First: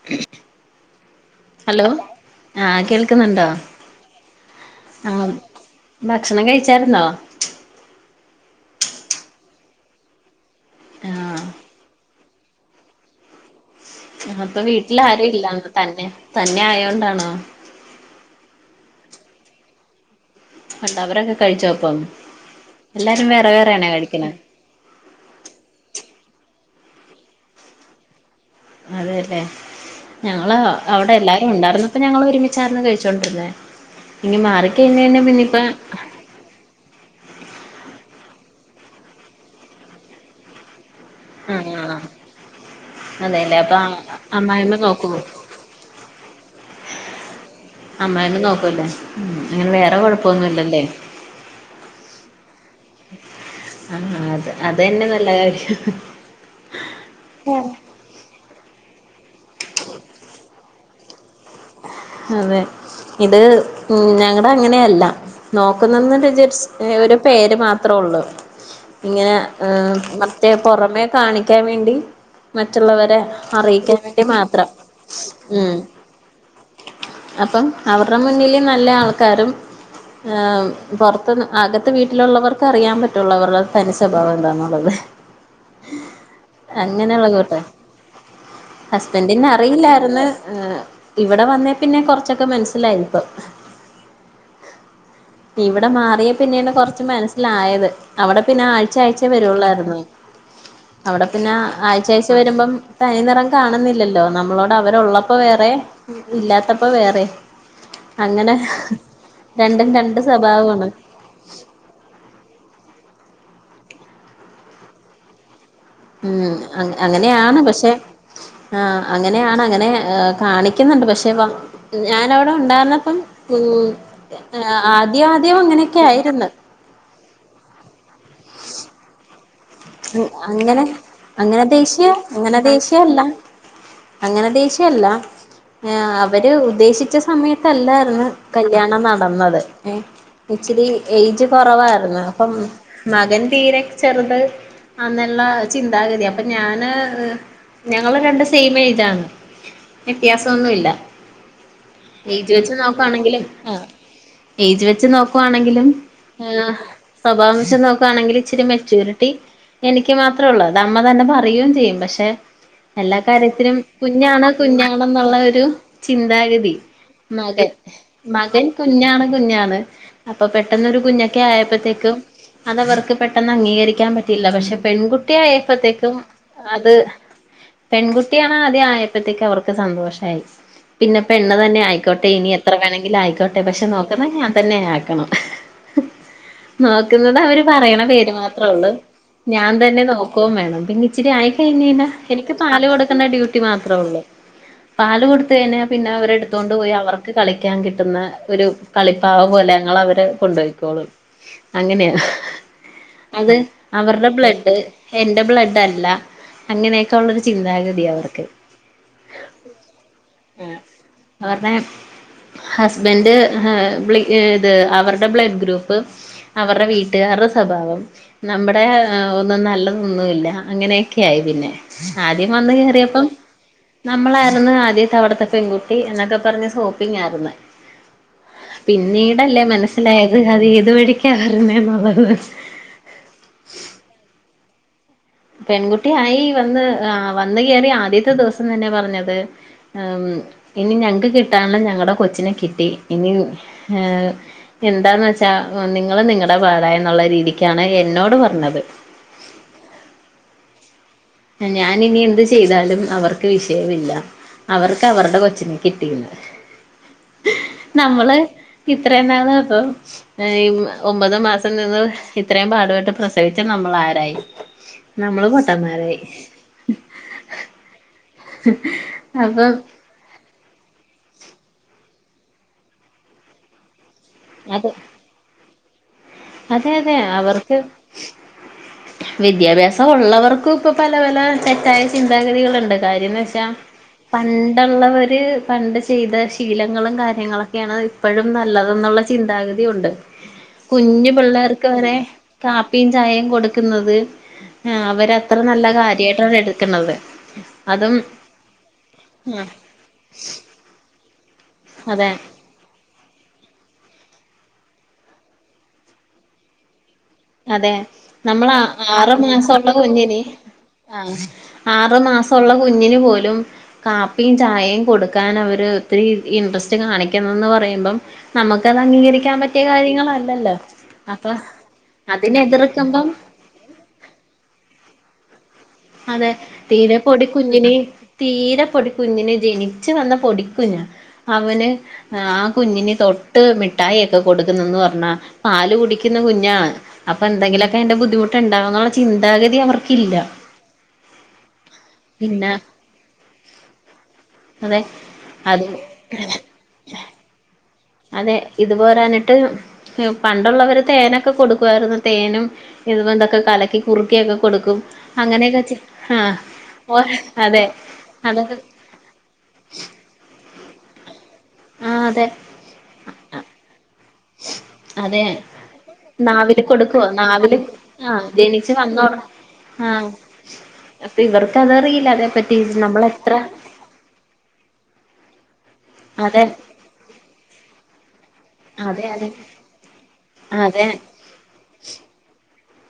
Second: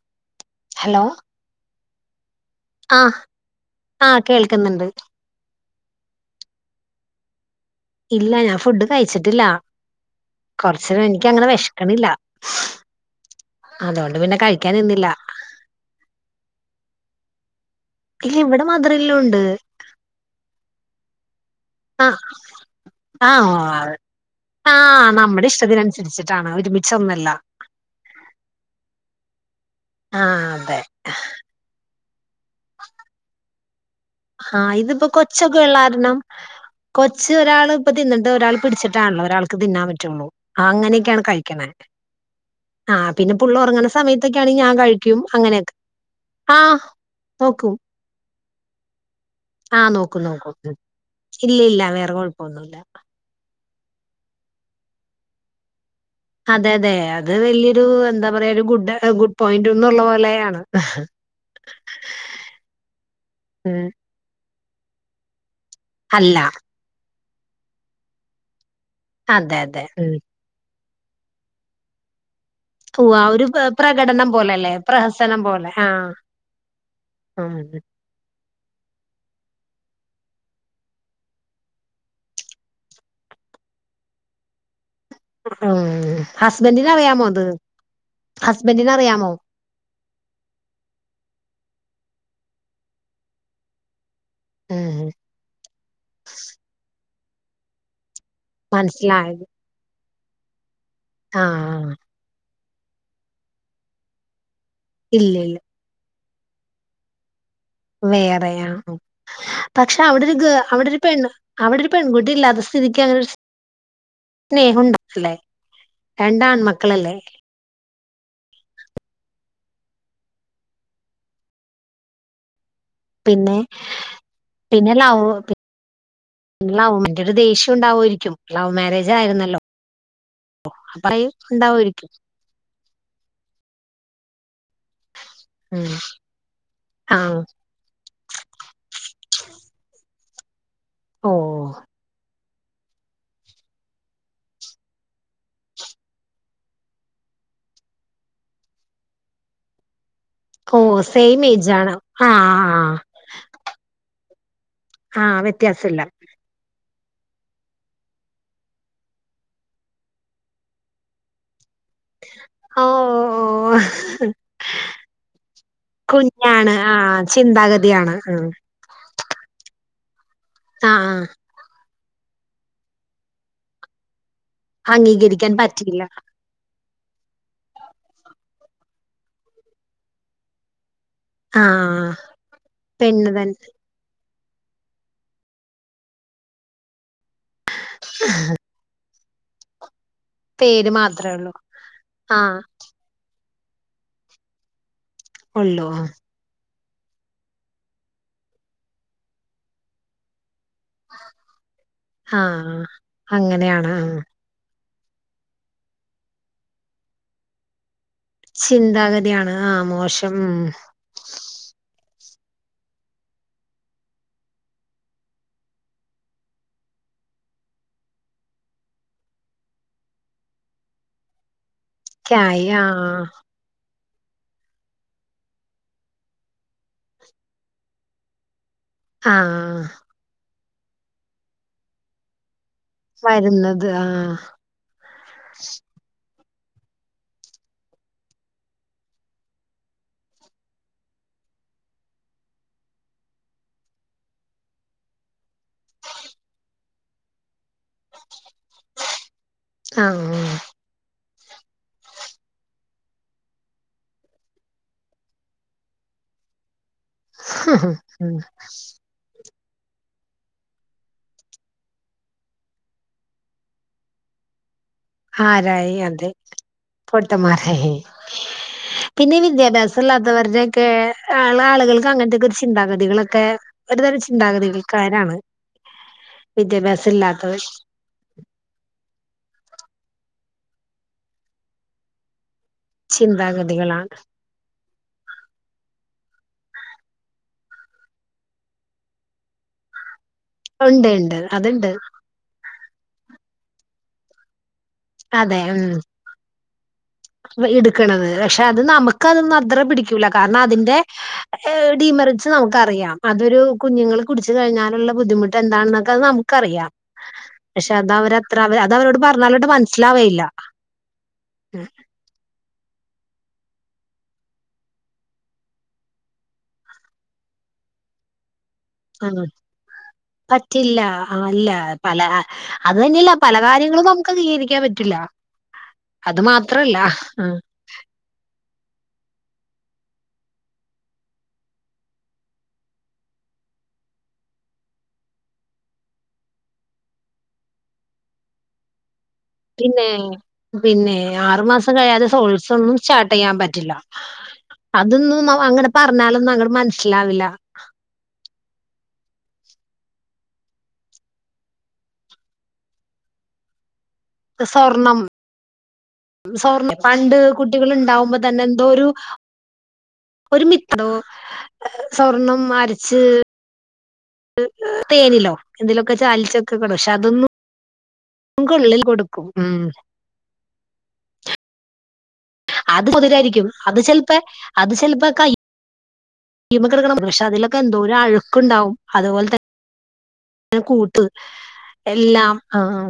[inaudible] Hello hello ആഹ് കേൾക്കുന്നുണ്ടോ ആഹ് കേൾക്കുന്നുണ്ട് ആഹ് ഭക്ഷണം കഴിച്ചാരുന്നോ ഇല്ല ഞാൻ ഫുഡ് കഴിച്ചിട്ടില്ല കൊറച്ച് കഴിഞ്ഞു ആഹ് എനിക്കങ്ങനെ വിഷക്ക്‌ണില്ല അപ്പൊ വീട്ടിൽ നിന്നില്ല ആരൂല്ല തന്നെ തന്നെ ആയതോണ്ടാണോ ഇല്ല ഇവിടെ മദർല്ലാണ്ട് അവരൊക്കെ കഴിച്ചോപ്പം ആഹ് എല്ലാരും വേറെ വേറെ ആണോ ആഹ് കഴിക്കണെ ആഹ് നമ്മുടെ ഇഷ്ടത്തിനനുസരിച്ചിട്ടാണ് ഒരുമിച്ചോന്നല്ല അതെല്ലേ ആഹ് ഞങ്ങള് അതെ അവിടെ എല്ലാരും ഉണ്ടായിരുന്നപ്പോ ഞങ്ങള് ഒരുമിച്ച് ഒരുമിച്ചായിരുന്നു കഴിച്ചോണ്ടിരുന്നേ ഇനി ആഹ് മാറിക്കഴിഞ്ഞ് ഇതിപ്പോ കഴിഞ്ഞാ പിന്നിപ്പ കൊച്ചൊക്കെഉള്ള കാരണം കൊച്ച് ഒരാൾ ഇപ്പ തിന്നിട്ട് ഒരാൾ പിടിച്ചിട്ടാണല്ലോ ഒരാൾക്ക് തിന്നാൻ പറ്റുള്ളൂ ആ അങ്ങനെയൊക്കെയാണ് കഴിക്കണേ അങ്ങനെ ആഹ് പിന്നെ പുള്ള ഉറങ്ങണ സമയത്തൊക്കെയ ആണെങ്കിൽ ഞാൻ അമ്മായിമ്മ നോക്കുവോ കഴിക്കും അങ്ങനെയൊക്കെ ആഹ് നോക്കും അമ്മ നോക്കൂല്ലേ അങ്ങനെ ആഹ് വേറെ നോക്കും നോക്കും ഉം. കൊഴപ്പൊന്നുല്ലല്ലേ ഇല്ല ഇല്ല വേറെ കൊഴപ്പൊന്നുല്ല ആഹ അത് അത് തന്നെ നല്ല കാര്യം അതെ അതെ അത് വലിയൊരു എന്താ പറയാ ഒരു ഗുഡ് ഗുഡ് പോയിന്റന്ന്ള്ള പോലെയാണ് അതെ ഇത് ഉം ഞങ്ങടെ അങ്ങനെയല്ല നോക്കുന്നെന്ന് അല്ല വിചരിച്ച് ഒരു പേര് മാത്രേ ഉള്ളൂ ഇങ്ങനെ അതെ അതെ ഉം. മറ്റേ പുറമെ കാണിക്കാൻ വേണ്ടി ഉവ്വ് മറ്റുള്ളവരെ ആ ഒരു പ- അറിയിക്കാൻ വേണ്ടി പ്രകടനം മാത്രം പോലെല്ലേ പ്രഹസനം ഉം പോലെ ആഹ്. ഉം. അപ്പം അവരടെ മുന്നില് നല്ല ആൾക്കാരും ആഹ് പൊറത്ത് അകത്ത് വീട്ടിലുള്ളവർക്ക് അറിയാൻ പറ്റുള്ളൂ അവരടെ തനി സ്വഭാവം എന്താന്നുള്ളത് അത് ഹസ്ബൻഡിന് അറിയാമോ അങ്ങനെയുള്ള ഇത് കൂട്ട ഹസ്ബൻഡിന് അറിയാമോ അറിയില്ലായിര്ന്ന് എഹ് - ഇവിടെ വന്നേ പിന്നെ കൊറച്ചൊക്കെ മനസ്സിലായത് ഇപ്പം ഉം ഇവിടെ മാറിയ പിന്നെയാണ് കൊറച്ച് മനസ്സിലായത് അവിടെ- പിന്നെ ആഴ്ച ആഴ്ചേ മനസ്സിലായത് വരുള്ളായിരുന്ന് അവിടെ പിന്നെ ആ ആഹ് ആഴ്ച ആഴ്ച്ച വരുമ്പം തനി നിറം കാണുന്നില്ലല്ലോ നമ്മളോട് അവരുള്ളപ്പോ ഇല്ല ഇല്ല വേറെ- ഇല്ലാത്തപ്പോ വേറെ അങ്ങനെ വേറെയൊ രണ്ടും പക്ഷെ രണ്ട് അവിടെരു ഗ് സ്വഭാവമാണ് അവിടെ ഒരു പെണ്ണ്- അവിടെ ഒരു പെൺകുട്ടി ഇല്ലാത്ത സ്ഥിതിക്ക് അങ്ങനൊരു സ്നേഹം ഇണ്ടാവാതില്ലേ ഉം അങ്ങ അങ്ങനെയാണ് പക്ഷെ- ആഹ് അങ്ങനെയാണ് അങ്ങനെ കാണിക്കുന്നുണ്ട് പക്ഷെ ഇപ്പ ഞാനവിടെ ഉണ്ടായിരുന്ന ഇപ്പം പിന്നെ ഉം അ ആദ്യം ആദ്യം അങ്ങനെയൊക്കെ ആയിരുന്ന് ന്നാവും അയിൻ്റെ ഒരു ദേഷ്യം ഉണ്ടാവുവേയിരിക്കും ലവ് മാര്യേജ് ആയിരുന്നല്ലോ അങ്ങനെ പറയും അങ്ങനെ ദേഷ്യ ഉണ്ടാവുമായിരിക്കും അങ്ങനെ ദേഷ്യയല്ല അങ്ങനെ ദേഷ്യയല്ല ഉം എഹ് അവര് ഉദ്ദേശിച്ച ആഹ് സമയ തല്ലായിരുന്ന് കല്യാണം നടന്നത് ഏഹ് ഇച്ചിരി ഓ ഏജ് കൊറവായിരുന്ന് ഇപ്പം മകൻ തീരെ ചെറുത്- ആന്ന് ഉള്ള ചിന്താഗതിയാ അപ്പൊ ഞാന്- ഞങ്ങള് രണ്ട് സെയിം എയ്ജാണ് വ്യത്യാസം ഓ ഒന്നുല്ല സെയിം ഏജ് ആണ് ഏയ്ജ് വെച്ച് ആഹ് നോക്കാണെങ്കിലും ആഹ് ഏയ്ജ് വെച്ച് ആഹ് നോക്കുവാണെങ്കിലും- വ്യത്യാസമില്ല എഹ് സ്വഭാവം വെച്ച് നോക്കുവാണെങ്കിലുംണെങ്കിൽ ഇച്ചിരി മെച്യൂരിറ്റി- എനിക്ക് മാത്രേ ഉള്ളൂ അത് അമ്മ തന്നെ പറയും ചെയ്യും ബ പക്ഷെ ഓ എല്ലാ ഓ കാര്യത്തിനും കുഞ്ഞാണ് കുഞ്ഞാണെന്നുള്ള ഒരു ചിന്താഗതി കുഞ്ഞാണ് ആഹ് മകൻ ചിന്താഗതിയാണ് ഉം മകൻ കുഞ്ഞാണ് കുഞ്ഞാണ് അപ്പൊ പെട്ടെന്നൊരു ആഹ് കുഞ്ഞൊക്കെ ആയപ്പോത്തേക്കും- അത് അവർക്ക് പെട്ടെന്ന് അംഗീകരിക്കാൻ പറ്റിയില്ല പക്ഷെ പെൺകുട്ടി അംഗീകരിക്കാൻ പറ്റിയില്ല ആയപ്പോത്തേക്കും- അത് പെൺകുട്ടിയാണ് ആദ്യം ആയപ്പോത്തേക്ക് അവർക്ക് സന്തോഷായി പിന്നെ- പെണ്ണ് തന്നെ ആഹ് ആയിക്കോട്ടെ ഇനി എത്ര വേണെങ്കിലും പെണ്ണ് തൻ ആയിക്കോട്ടെ പക്ഷെ നോക്ക ക്കുന്ന ഞാൻ തന്നെ ആക്കണം നോക്കുന്നത് അവര് പറയണ പേര് മാത്രേ ഉള്ളൂ ഞാൻ തന്നെ നോക്കോം വേണം പേര് പിന്നെ മാത്രേ ഇച്ചിരി ആയി ഉള്ളൂ കഴിഞ്ഞ ഴിഞ്ഞ എനിക്ക് ആഹ് പാല് കൊടു ക്കണ്ട ഡ്യൂട്ടി മാത്രോള്ളൂ പാല് കൊടുത്ത് കഴിഞ്ഞാൽ ഉള്ളൂ പിന്നെ അവരെടു ത്തോണ്ട് പോയി അവർക്ക് കളിക്കാൻ കിട്ടുന്ന ഒരു കളിപ്പാവ പോലങ്ങളെ അവര് കൊണ്ടോയി ക്കോള് അങ്ങനെയ ആഹ് അത്- അങ്ങനെയാണ് ആഹ് അവരുടെ ബ്ലഡ് എന്റെ ബ്ലഡ് അല്ല അങ്ങനെയൊക്കെ ഉള്ളൊരു ചിന്താഗതി അവർക്ക് ചിന്താഗതിയാണ് ആഹ് മോശം ഉം അവരുടെ ഹസ്ബൻഡ് ഇത് അവരുടെ ബ്ലഡ് ഗ്രൂപ്പ്- അവരുടെ വീട്ടുകാരുടെ സ്വഭാവം നമ്മടെ ഒന്നും നല്ലതൊന്നുല്ല അങ്ങനെയൊക്കെ ആയി പിന്നെ ആദ്യം ക്കായി വന്ന് ആഹ് കേറിയപ്പം- നമ്മളായിരുന്നു ആദ്യത്തെ അവിടത്തെ പെൺകുട്ടി എന്നൊക്കെ പറഞ്ഞ് സോപ്പിംഗായിരുന്ന് പിന്നീടല്ലേ ആഹ് മനസ്സിലായത് അത് ഏതു വഴിക്കാ വരുന്നേ എന്നുളളത് വര്ന്നത് ആഹ് പെൺകുട്ടി ആയി വന്ന് ആഹ് വന്ന്കേറി ആദ്യത്തെ ദിവസം തന്നെ പറഞ്ഞത് ആം ഇനി ഞങ്ങ്ക്ക് കിട്ടാന്ള്ള ഞങ്ങടെ കൊച്ചിനെ കിട്ടി ഇനി ഏഹ് എന്താന്ന് വെച്ചാ എഹ് നിങ്ങള് നിങ്ങടെ പാടയിന്ന്ള്ള രീതിക്കാണ് എന്നോട് പറഞ്ഞത് ആഹ് എഹ് ഞാനിനി എന്ത് ചെയ്താലും അവർക്ക് വിഷയവില്ല അവർക്ക് അവർടെ കൊച്ചിനെ കിട്ടീന്ന് ആഹ് നമ്മള് ഇത്രേനാളും അപ്പം ഏഹ് ഉം ഒമ്പത് മാസം നിന്ന് ഇത്രയും പാടുപെട്ട് പ്രസവിച്ച നമ്മളാരായ് നമ്മള് ആരായി പൊട്ടന്മാരായ് അതെ പൊട്ടന്മാരായി പിന്നീ അപ്പം വിദ്യാഭ്യാസം തല്ലാത്തവർടെക്കേ ഏഹ് ആള്കൾക്ക് അങ്ങൻത്തെക്കൊര് ചിന്താഗതികളക്കെ ഒരുതരം അത് ചിന്താഗതികൾക്കാരാണ് അതെ വിദ്യാഭ്യാസം അതെ ഇല്ലാത്തവർ ആവർക്ക് വിദ്യാഭ്യാസം ഒള്ളവർക്കും ഇപ്പൊ പല പല തെറ്റായ ചിന്താഗതികള്ണ്ട് കാര്യംന്ന് വെച്ചാ ചിന്താഗതികളാണ് പണ്ടൊള്ളവര് പണ്ട് ചെയ്ത ശീലങ്ങളും കാര്യങ്ങളൊക്കെയാണ് ഇപ്പോഴും നല്ലതെന്നുള്ള ചി ചിന്താഗതി ഒണ്ട് ഒണ്ടേണ്ട് പിള്ളേർക്കങ്ങനെ കാപ്പിം ചായേം കൊടുക്കുന്നത് ആഹ് അവര് അത്ര നല്ല കാര്യ തേട്ടതേത് വേ എട്ക്കണത് പക്ഷെ അത് നമുക്കതൊന്നും അത്ര പിടിക്കൂല കാരണം അതിന്റെ ഏഹ് അതെ ഡിമെറിട്സ് നമുക്കറിയാം അതൊരു കുഞ്ഞുങ്ങള് കുടിച്ച് കഴിഞ്ഞാലൊള്ള ബുദ്ധിമുട്ട് എന്താണെന്നക്കെ അത് നമുക്കറിയാം അതെ പക്ഷെ അത് അവരത്ര നമ്മൾ അവ അത് അവരോട് ആറ് പറഞ്ഞാലൊട്ട് മാസമുള്ള കുഞ്ഞിന് മനസ്സിലാവേയില്ല ആഹ് ആറ്മാസൊള്ള കുഞ്ഞിന് പോലും കാപ്പിം ചായേം കൊടുക്കാനവര് ഒത്തിരീ ഇൻട്രെസ്റ്റ് കാണിക്കുന്നന്ന് പറയുമ്പം നമുക്കത് ഉം അംഗീകരിക്കാൻ പറ്റിയ കാര്യങ്ങളല്ലല്ലോ പറ്റില്ല അപ്പൊ അല്ല അതിനെതിർക്കുമ്പം കാര്യങ്ങള് നമുക്കഗീകരിക്കാൻ പറ്റില്ല അത് അതെ മാത്രല്ല തീരെ പൊടി ആഹ് കുഞ്ഞിന് തീരെ പൊടി കുഞ്ഞിന് ജനിച്ചു വന്ന പൊടിക്കുഞ്ഞാ അവന് ആഹ് ആ കുഞ്ഞിന് തൊട്ട് മിഠായിയൊക്കെ കൊടുക്കുന്ന്ന്ന് പറഞ്ഞാ പാല് കുടിക്ക്ന്ന കുഞ്ഞാണ് അപ്പന്തെങ്കിലൊക്കെ അയിന്റെ ബുദ്ധിമുട്ടുണ്ടാകുന്നുള്ള ചിന്താഗതി പിന്നെ അവർക്കില്ല പിന്നെ ആറുമാസം കഴിയാതെ പിന്നെ സോളിഡ്‌സൊന്നും സ്റ്റാർട്ട് ചെയ്യാൻ പറ്റില്ല അതെ അത് അതൊന്നുംമവങ്ങനെ പറഞ്ഞാലൊന്നും അങ്ങട് മനസ്സിലാവില്ല അതെ ഇത് പോരാന്ട്ട് എഹ് പണ്ടൊള്ളവര് തേനൊക്കെ കൊടുക്കുവാരുന്നു തേനും ഇതപോന്തൊക്കെ കലക്കി കുറുക്കിയെക്കെ കൊടുക്കും അങ്ങനെയൊക്കെ ചെയ് സ്വർണ് പണ്ട് കുട്ടികളുണ്ടാവുമ്പോ തന്നെ അതൊക്കെ എന്തോരു ഒര് മിത്രോ ആഹ് അതെ സ്വർണം അരച്ച് അതെ തേനിലോ എന്തിലൊക്കെ ചാലിച്ചൊക്കെ നാവില് കൊടു പക്ഷെ കൊടുക്ക്വൊ അതൊന്നും നാവില് ആഹ് ജനിച്ച് കൊള്ളിൽ വന്നൊട കൊടുക്കും ഉം ആഹ് അപ്പ ഇവർക്കതറിയില്ല അതെ പറ്റ് അത് കുതിരാരിക്കും അത് ചെലപ്പെ അത് ചെലപ്പേ കയ് അതേ പക്ഷെ അതിലൊക്കെ എന്തോരം അഴുക്ക്ണ്ടാവും അതെ അത് അതെ പോലെതൻ ആഹ് അതെ കൂട്ട് എല്ലാം ആഹ്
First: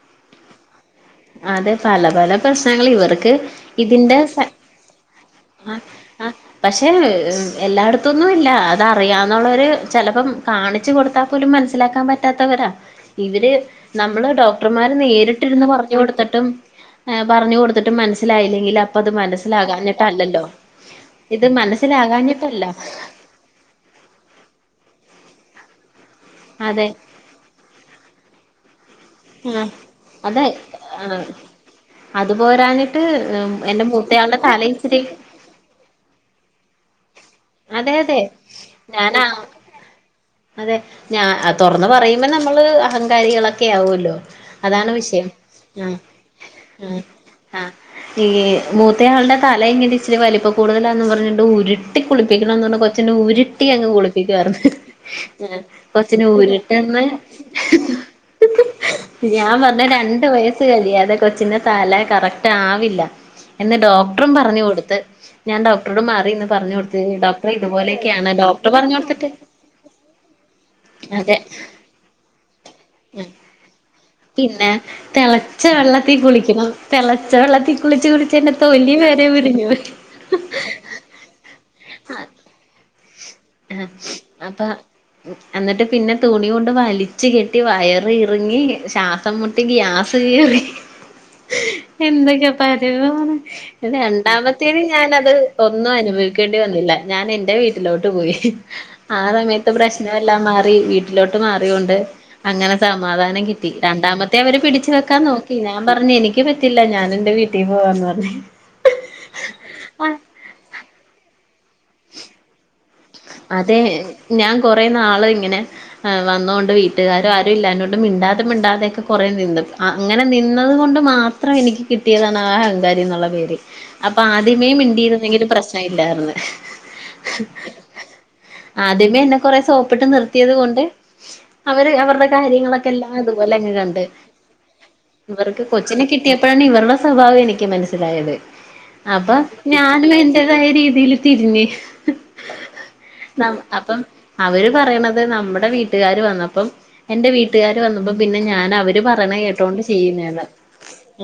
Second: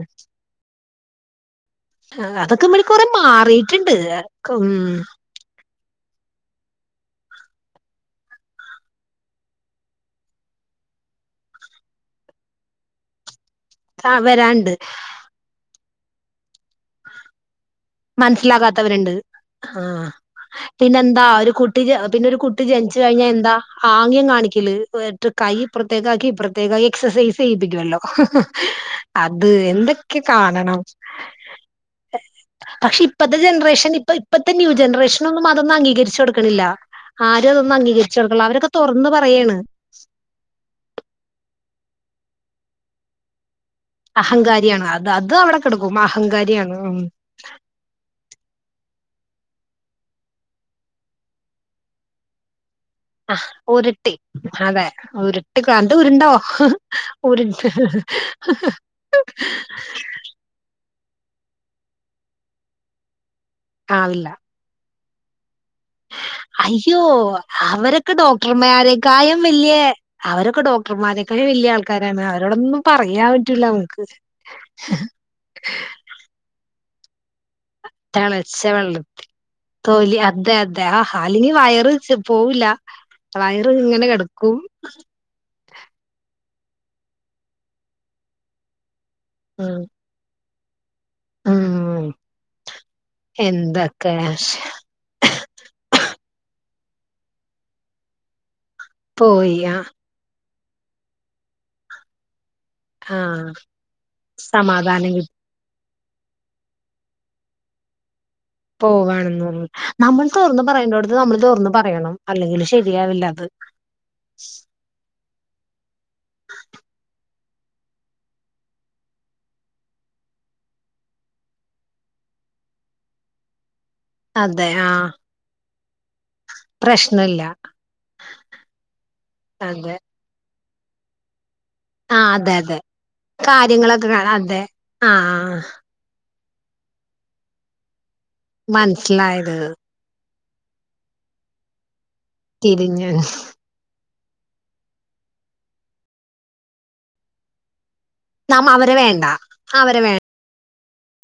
അതെ പല പല അതൊക്കെ ഇമ്മല് പ്രശ്നങ്ങള് കൊറേ ഇവർക്ക് മാറിയിട്ടുണ്ട് ഇതിന്റെ ഉം അഹ് അഹ് പക്ഷെ ഏ് എല്ലായിടത്തുന്നുല്ല അതറിയാന്നുള്ളോര് ചെലപ്പം കാണിച്ച് കൊട്ത്താ ത്താപോലും മനസ്സിലാക്കാൻ പറ്റാത്തവരാ ഇവര് ആഹ് നമ്മള് വരാണ്ട് ഡോക്ടർമാര് നേരിട്ടിരുന്ന് പറഞ്ഞു കൊടുത്ത്ട്ടും ഏ് പറഞ്ഞ്കൊട് മനസ്സിലാകാത്തവര്ണ്ട് ആഹ് ആഹ് മനസ്സിലാകാഞ്ഞിട്ടല്ലല്ലോ പിന്നെന്താ ഇത് ഒരു കുട്ടി ജനി പിന്നെ ഒരു കുട്ടി മനസ്സിലാകാഞ്ഞിട്ടല്ല ജനിച്ച് കഴിഞ്ഞാ എന്താ ആങ്ങ്യം കാണിക്കല് ന്ന്ട്ട് കൈ ഇപ്പർത്തേക്കാക്കി ഇപ്പർത്തേക്കാക്കി അതെ എക്സസൈസ് ചെയ്യിപ്പിക്കെല്ലോ അത് ആഹ് എന്തെക്കെ അതെ കാണണം ആഹ് അത് പക്ഷെ പോരാഞ്ഞിട്ട് ഇപ്പത്തെ എന്റെ ജനെറേഷൻ ഇപ്പ മൂത്തയാളുടെ ഇപ്പത്തെ തല ഇച്ചിരി ന്യൂജെനറേഷനൊന്നും ന്നും അതൊന്നും അംഗീകരിച്ചൊട്ക്ക്ണില്ല ആരും അതെ അതെ അംഗീംകര്ച്ചൊട്ക്ക്ൺല്ല അവരൊക്കെ തൊർന്ന് ഞാനാ പറയാണ് അതെ ഞാ തൊറ്ന്ന് പറയുമ്പെന്നെ നമ്മള് അഹങ്കാരികളൊക്കെ ആവൊ ല്ലോ അഹങ്കാരിയാണ് അതാണ് അത് വിഷയം അത് അവിടെ ആഹ് കിടക്കും അഹങ്കാരിയാണ് ആഹ് ഉം ആഹ് ഈ മൂത്തയാളുടെ തല ഇങ്ങനെച്ചിരി വൽപ്പം കൂടുതലാന്ന് പറ്ഞ്ഞിണ്ട് ഉരുട്ടി കുളിപ്പിക്കണംന്നർഞ് കൊഴപ് ച്ഛന് ഉരുട്ടിയങ്ങ് ഉരുട്ടി കുളിപ്പിക്കാർന്ന് അതെ ഉരുട്ടി അത് പ്പച്ഛന് ഉരുണ്ടോ ഉരുട്ട്ന്ന് ഉരുണ്ട് ഞാൻ പറ്ഞ്ഞ് രണ്ട് വയ ചെര്യാതെ കൊച്ചിന്റെ തല കറക്റ്റ് ആവില്ല എന്ന് ആവില്ല ഡോക്ടറും പറ്ഞ്ഞ് കൊട്ത്ത് ഞാൻ ഡോക്ടറോട് മാറിന്ന് പറ്ഞ്ഞ് കൊട് യ്യോ അവരെക്കെ കൊടുത്തിട്ട് ഡോക്ടർമേരക്കായും വെല്ല്യെ അവരൊക്കെ അതെ ഡോക്ടർമാരേക്കായും വെല്ല്യെ ആൾക്കാ ക്കാരാണ് അവരോടൊന്നും പറയാൻ പറ്റൂല നമുക്ക് ത്തീ കുളിക്കെണം തെളച്ച വെള്ളത്തീ കുളിച്ച് കുളിച്ചെൻ്റെ തിളച്ച തൊലി വെള്ളം വെരെ ഉര്ഞ്ഞ്പോയ് താലിനി വയറ് ത് പോവ്വൂല്ല ആഹ് വയർങ്ങനെ കെട്ക്കും അപ്പൊ എന്നിട്ട് പിന്നെ തുണി കൊണ്ട് വലിച്ച് കെട്ടി വയറ് ഇറിങ്ങി ശാ സംമ്മുട്ടി ഉം. ഗ്യാസ് കേറി ഉം. എന്തൊക്കെ പരിതമാണ് എന്തൊക്കെ രണ്ടാമത്തേന് ഞാനത് ഒന്നൊനുഭവിക്കേണ്ടി വന്നില്ല ഞാൻ എന്റെ വീട്ടിലോട്ട് പോയി ആ പോയി സമയത്ത് ആ പ്രെശ് നെല്ലാം മാറി വീട്ടിലോട്ട് മാറ്യോണ്ട് അങ്ങനെ ആ സമാധാനം കിട്ടി രണ്ടാമത്തെ അവര് പിടിച്ച് സമാധാനം വെക്കാൻ കിട്ടി നോക്കി ഞാൻ പറ്ഞ്ഞ് എനിക്ക് പറ്റില്ല ഞാനെന്റെ വീട്ടീ പോവാന്ന് പർഞ്ഞ് പോകാനണെന്ന് പറ്ഞ്ഞ് നമ്മള് തോർന്ന് പറയണ്ടോട്ത്ത് നമ്മള് തൊർന്ന് പറയണം അല്ലെങ്കിൽ ശരി അതേ ഞാൻ കൊറേ നാള്ങ്ങനെ ഏ് വന്നോണ്ട് വീട്ട്കാര് ആരും ഇല്ലാഞ്ഞോണ്ട് മിണ്ടാതെ മിണ്ടാതെക്കെ കൊറെ നിന്ന് അങ്ങനെ നിന്നത് കൊണ്ട് മാത് ത്രം എനിക്ക് കിട്ടിയതാണ് ആ അഹങ്കാരിന്നുള്ള പേര് അതെ അപ്പാദ്യമേ ആ മിണ്ടിയിരുന്നെങ്കില് പ്രെശ്നവില്ലായ്ര്ന്ന് പ്രശ്നമില്ല ആദ്യമേ എന്നെ കൊറെ അതെ സോപ്പിട്ട് നിർത്തിയത് കൊണ്ട് അവര് ആ അവരുടെ അതെ അതെ കാര്യങ്ങളക്കെല്ലാം ഇത്പോലെങ്ങ് കണ്ട് കാര്യങ്ങളൊക്കെ കാണാം അതെ ആ ആ അവർക്ക് കൊച് ച്ഛ്നെ കിട്ടിയപ്പഴാണ് ഇവറ്ടെ സ്വഭാവം എനിക്ക് മനസ്സിലായത് അപ്പൊ മനസ്സിലായത് ഞാനും എൻ എൻ്റേതായ രീതിയില് തിരിഞ്ഞ് തിരിഞ്ഞ് ന്നം അപ്പം അവര് പറയ്ണത് നമ്മ്ടെ വീട്ട്കാര് വന്നപ്പം എന്റെ വീട്ട്കാര് വന്നപ്പം പിന്നെ നമ്മ അവരെ ഞാനവര് വേണ്ട പറീണെ കേട്ടോണ്ട് ചെയ്യുന്നേന്ന്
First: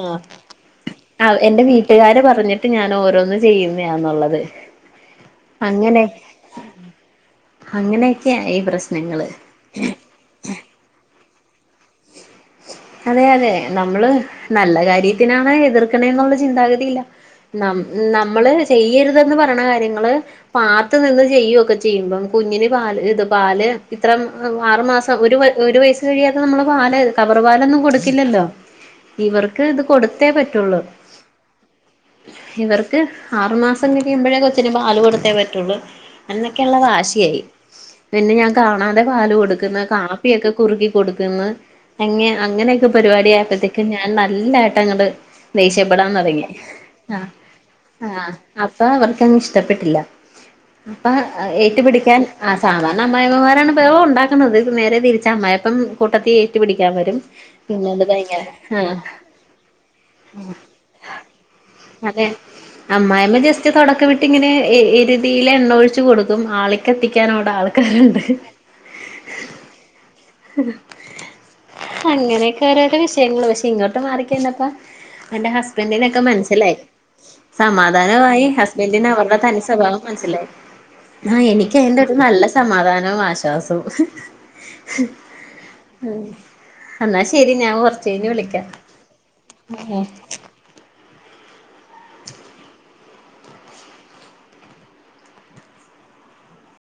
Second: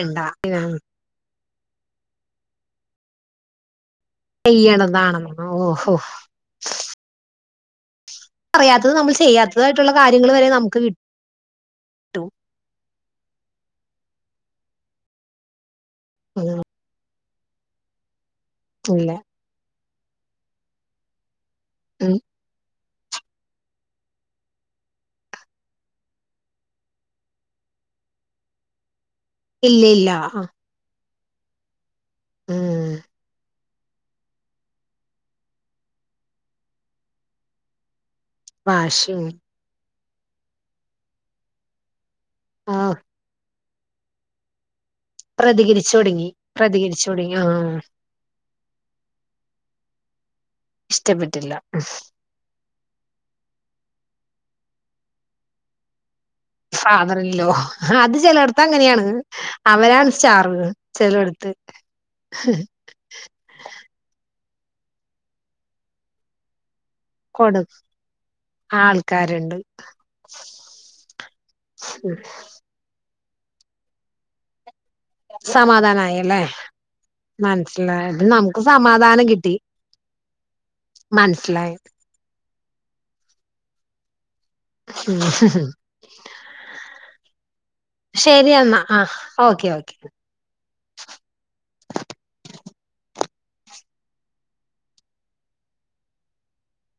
ഇണ്ടാ ഇവര് ആഹ് എന്റെ വീട്ട്കാര് പറഞ്ഞിട്ട് ഞാൻ ഓരോന്ന് ചെയ്യുന്ന്യാന്നുള്ളത് ചെയ്യണതാണെന്ന് ഓഹോ അങ്ങെനെ അങ്ങെനെ അറയാത്തത് നമ്മൾ ചെയ്യാത്തതായ്ട്ടുള്ള കാര്യങ്ങൾ വരെ നമുക്ക് കിട്ടും അതെ അതെ നമ്മൾ നല്ല കാര്യത്തിനാണ് എതിർക്ക്ണെന്നുള്ള ഉം, ചിന്താഗതില്ലാ നം നമ്മൾ ഇല്ല ചെയ്യരുതെന്ന് പറിണെ കാര്യങ്ങൾ പാത്ത് നിന്ന് ചെയ്യൊ ക്കെ ഉം, ചെയ്യുമ്പം കുഞ്ഞിന് പാൽ ഇത് പാൽ ഇത്ര മാസം ഒരു വയ് വയ്സ്സ് കഴിയാതെ നമ്മളെ പാൽ കവ റവാലൊന്നും കൊടുക്കില്ലല്ലോ ഇവർക്ക് ത് ഇല്ല ഇല്ല കൊടുത്തേ ആ, പറ്റുള്ളൂ ഉം, ഇവർക്ക് ആറു മാസ് പ്പം തിരിയുമ്പൊഴേ കൊച്ചിന് പാൽ കൊടുത്തേ പറ്റൊള്ളൂ അന്നെക്കെള്ള വാശ്യായി പിന്നെ ഞാ കാണാതെ വാശി പാൽ കൊടുക്കുന്ന് കാപ്പിയൊക്കെ കുറുകി കൊടുക്കുന്ന് എങ്ങെ ആ അങ്ങനെക്കെ പരിപാട്യായപ്പഴത്തേക്ക് ഞാൻ നല്ലായിട്ടങ്ങട് പ്രതികരിച്ചു ദേഷ്യപ്പെടാൻ തുടങ്ങി തൊട്ങ്ങി പ്രതികരിച്ചു ആഹ് തുടങ്ങി ആ ആഹ് അപ്പവർക്കങ്ങ് ഇഷ്ടപ്പെട്ടില്ല അപ്പം ഇഷ്ടപ്പെട്ടില്ല ഏറ്റുപിടിക്കാൻ ആ സാധാരണ അമ്മായമ്മമാരാണ് ഇപ്പോ ഉണ്ടാക്കുന്നത് നേരെ തിരിച്ച അമ്മായിപ്പം കൂട്ടത്തി പിടിക്കാൻ വരും ഫാദറിലോ പിന്നെത് അത് കയ്ഞ്ഞ ചിലയിടത്ത് ആ അങ്ങനെയാണ് അവരാണ് സ്റ്റാർ ചിലയിടത്ത് അതെ അമ്മായിമ്മ ജസ്റ്റ് തോടക്കം വിട്ട് ഇങ്ങനെ ഇരുതീയിൽ എണ്ണ ഒഴിച്ചു കൊടുക്കും ആള ക്കെ എത്തിക്കാനവിടെ കൊടുക്കും ആൾക്കാരുണ്ട് ആൾക്കാരുണ്ട് അങ്ങനെയൊക്കെ ഓരോരോ വിഷയങ്ങള് പക്ഷെ ഇങ്ങോട്ട് മാറിക്കയ്ഞപ്പ എന്റെ ഹസ്ബന്റിനൊക്കെ സമാധാനായല്ലേ മനസ്സിലായി മനസ്സിലായത് സമാധാനമായി നമുക്ക് ഹസ്ബന്റിന് സമാധാനം അവരുടെ കിട്ടി തനി സ്വഭാവം മനസ്സിലായി ആ മനസ്സിലായി. എനിക്ക് എന്റെ നല്ല സമാധാനവും ആശ്വാസവും [unintelligible] ഉമ് എന്നാ ശരി ഞാൻ കൊറച്ച് കഴിഞ്ഞ് ശരി വിളിക്കാം എന്നാ. ആഹ് ഓക്കെ ഓക്കെ.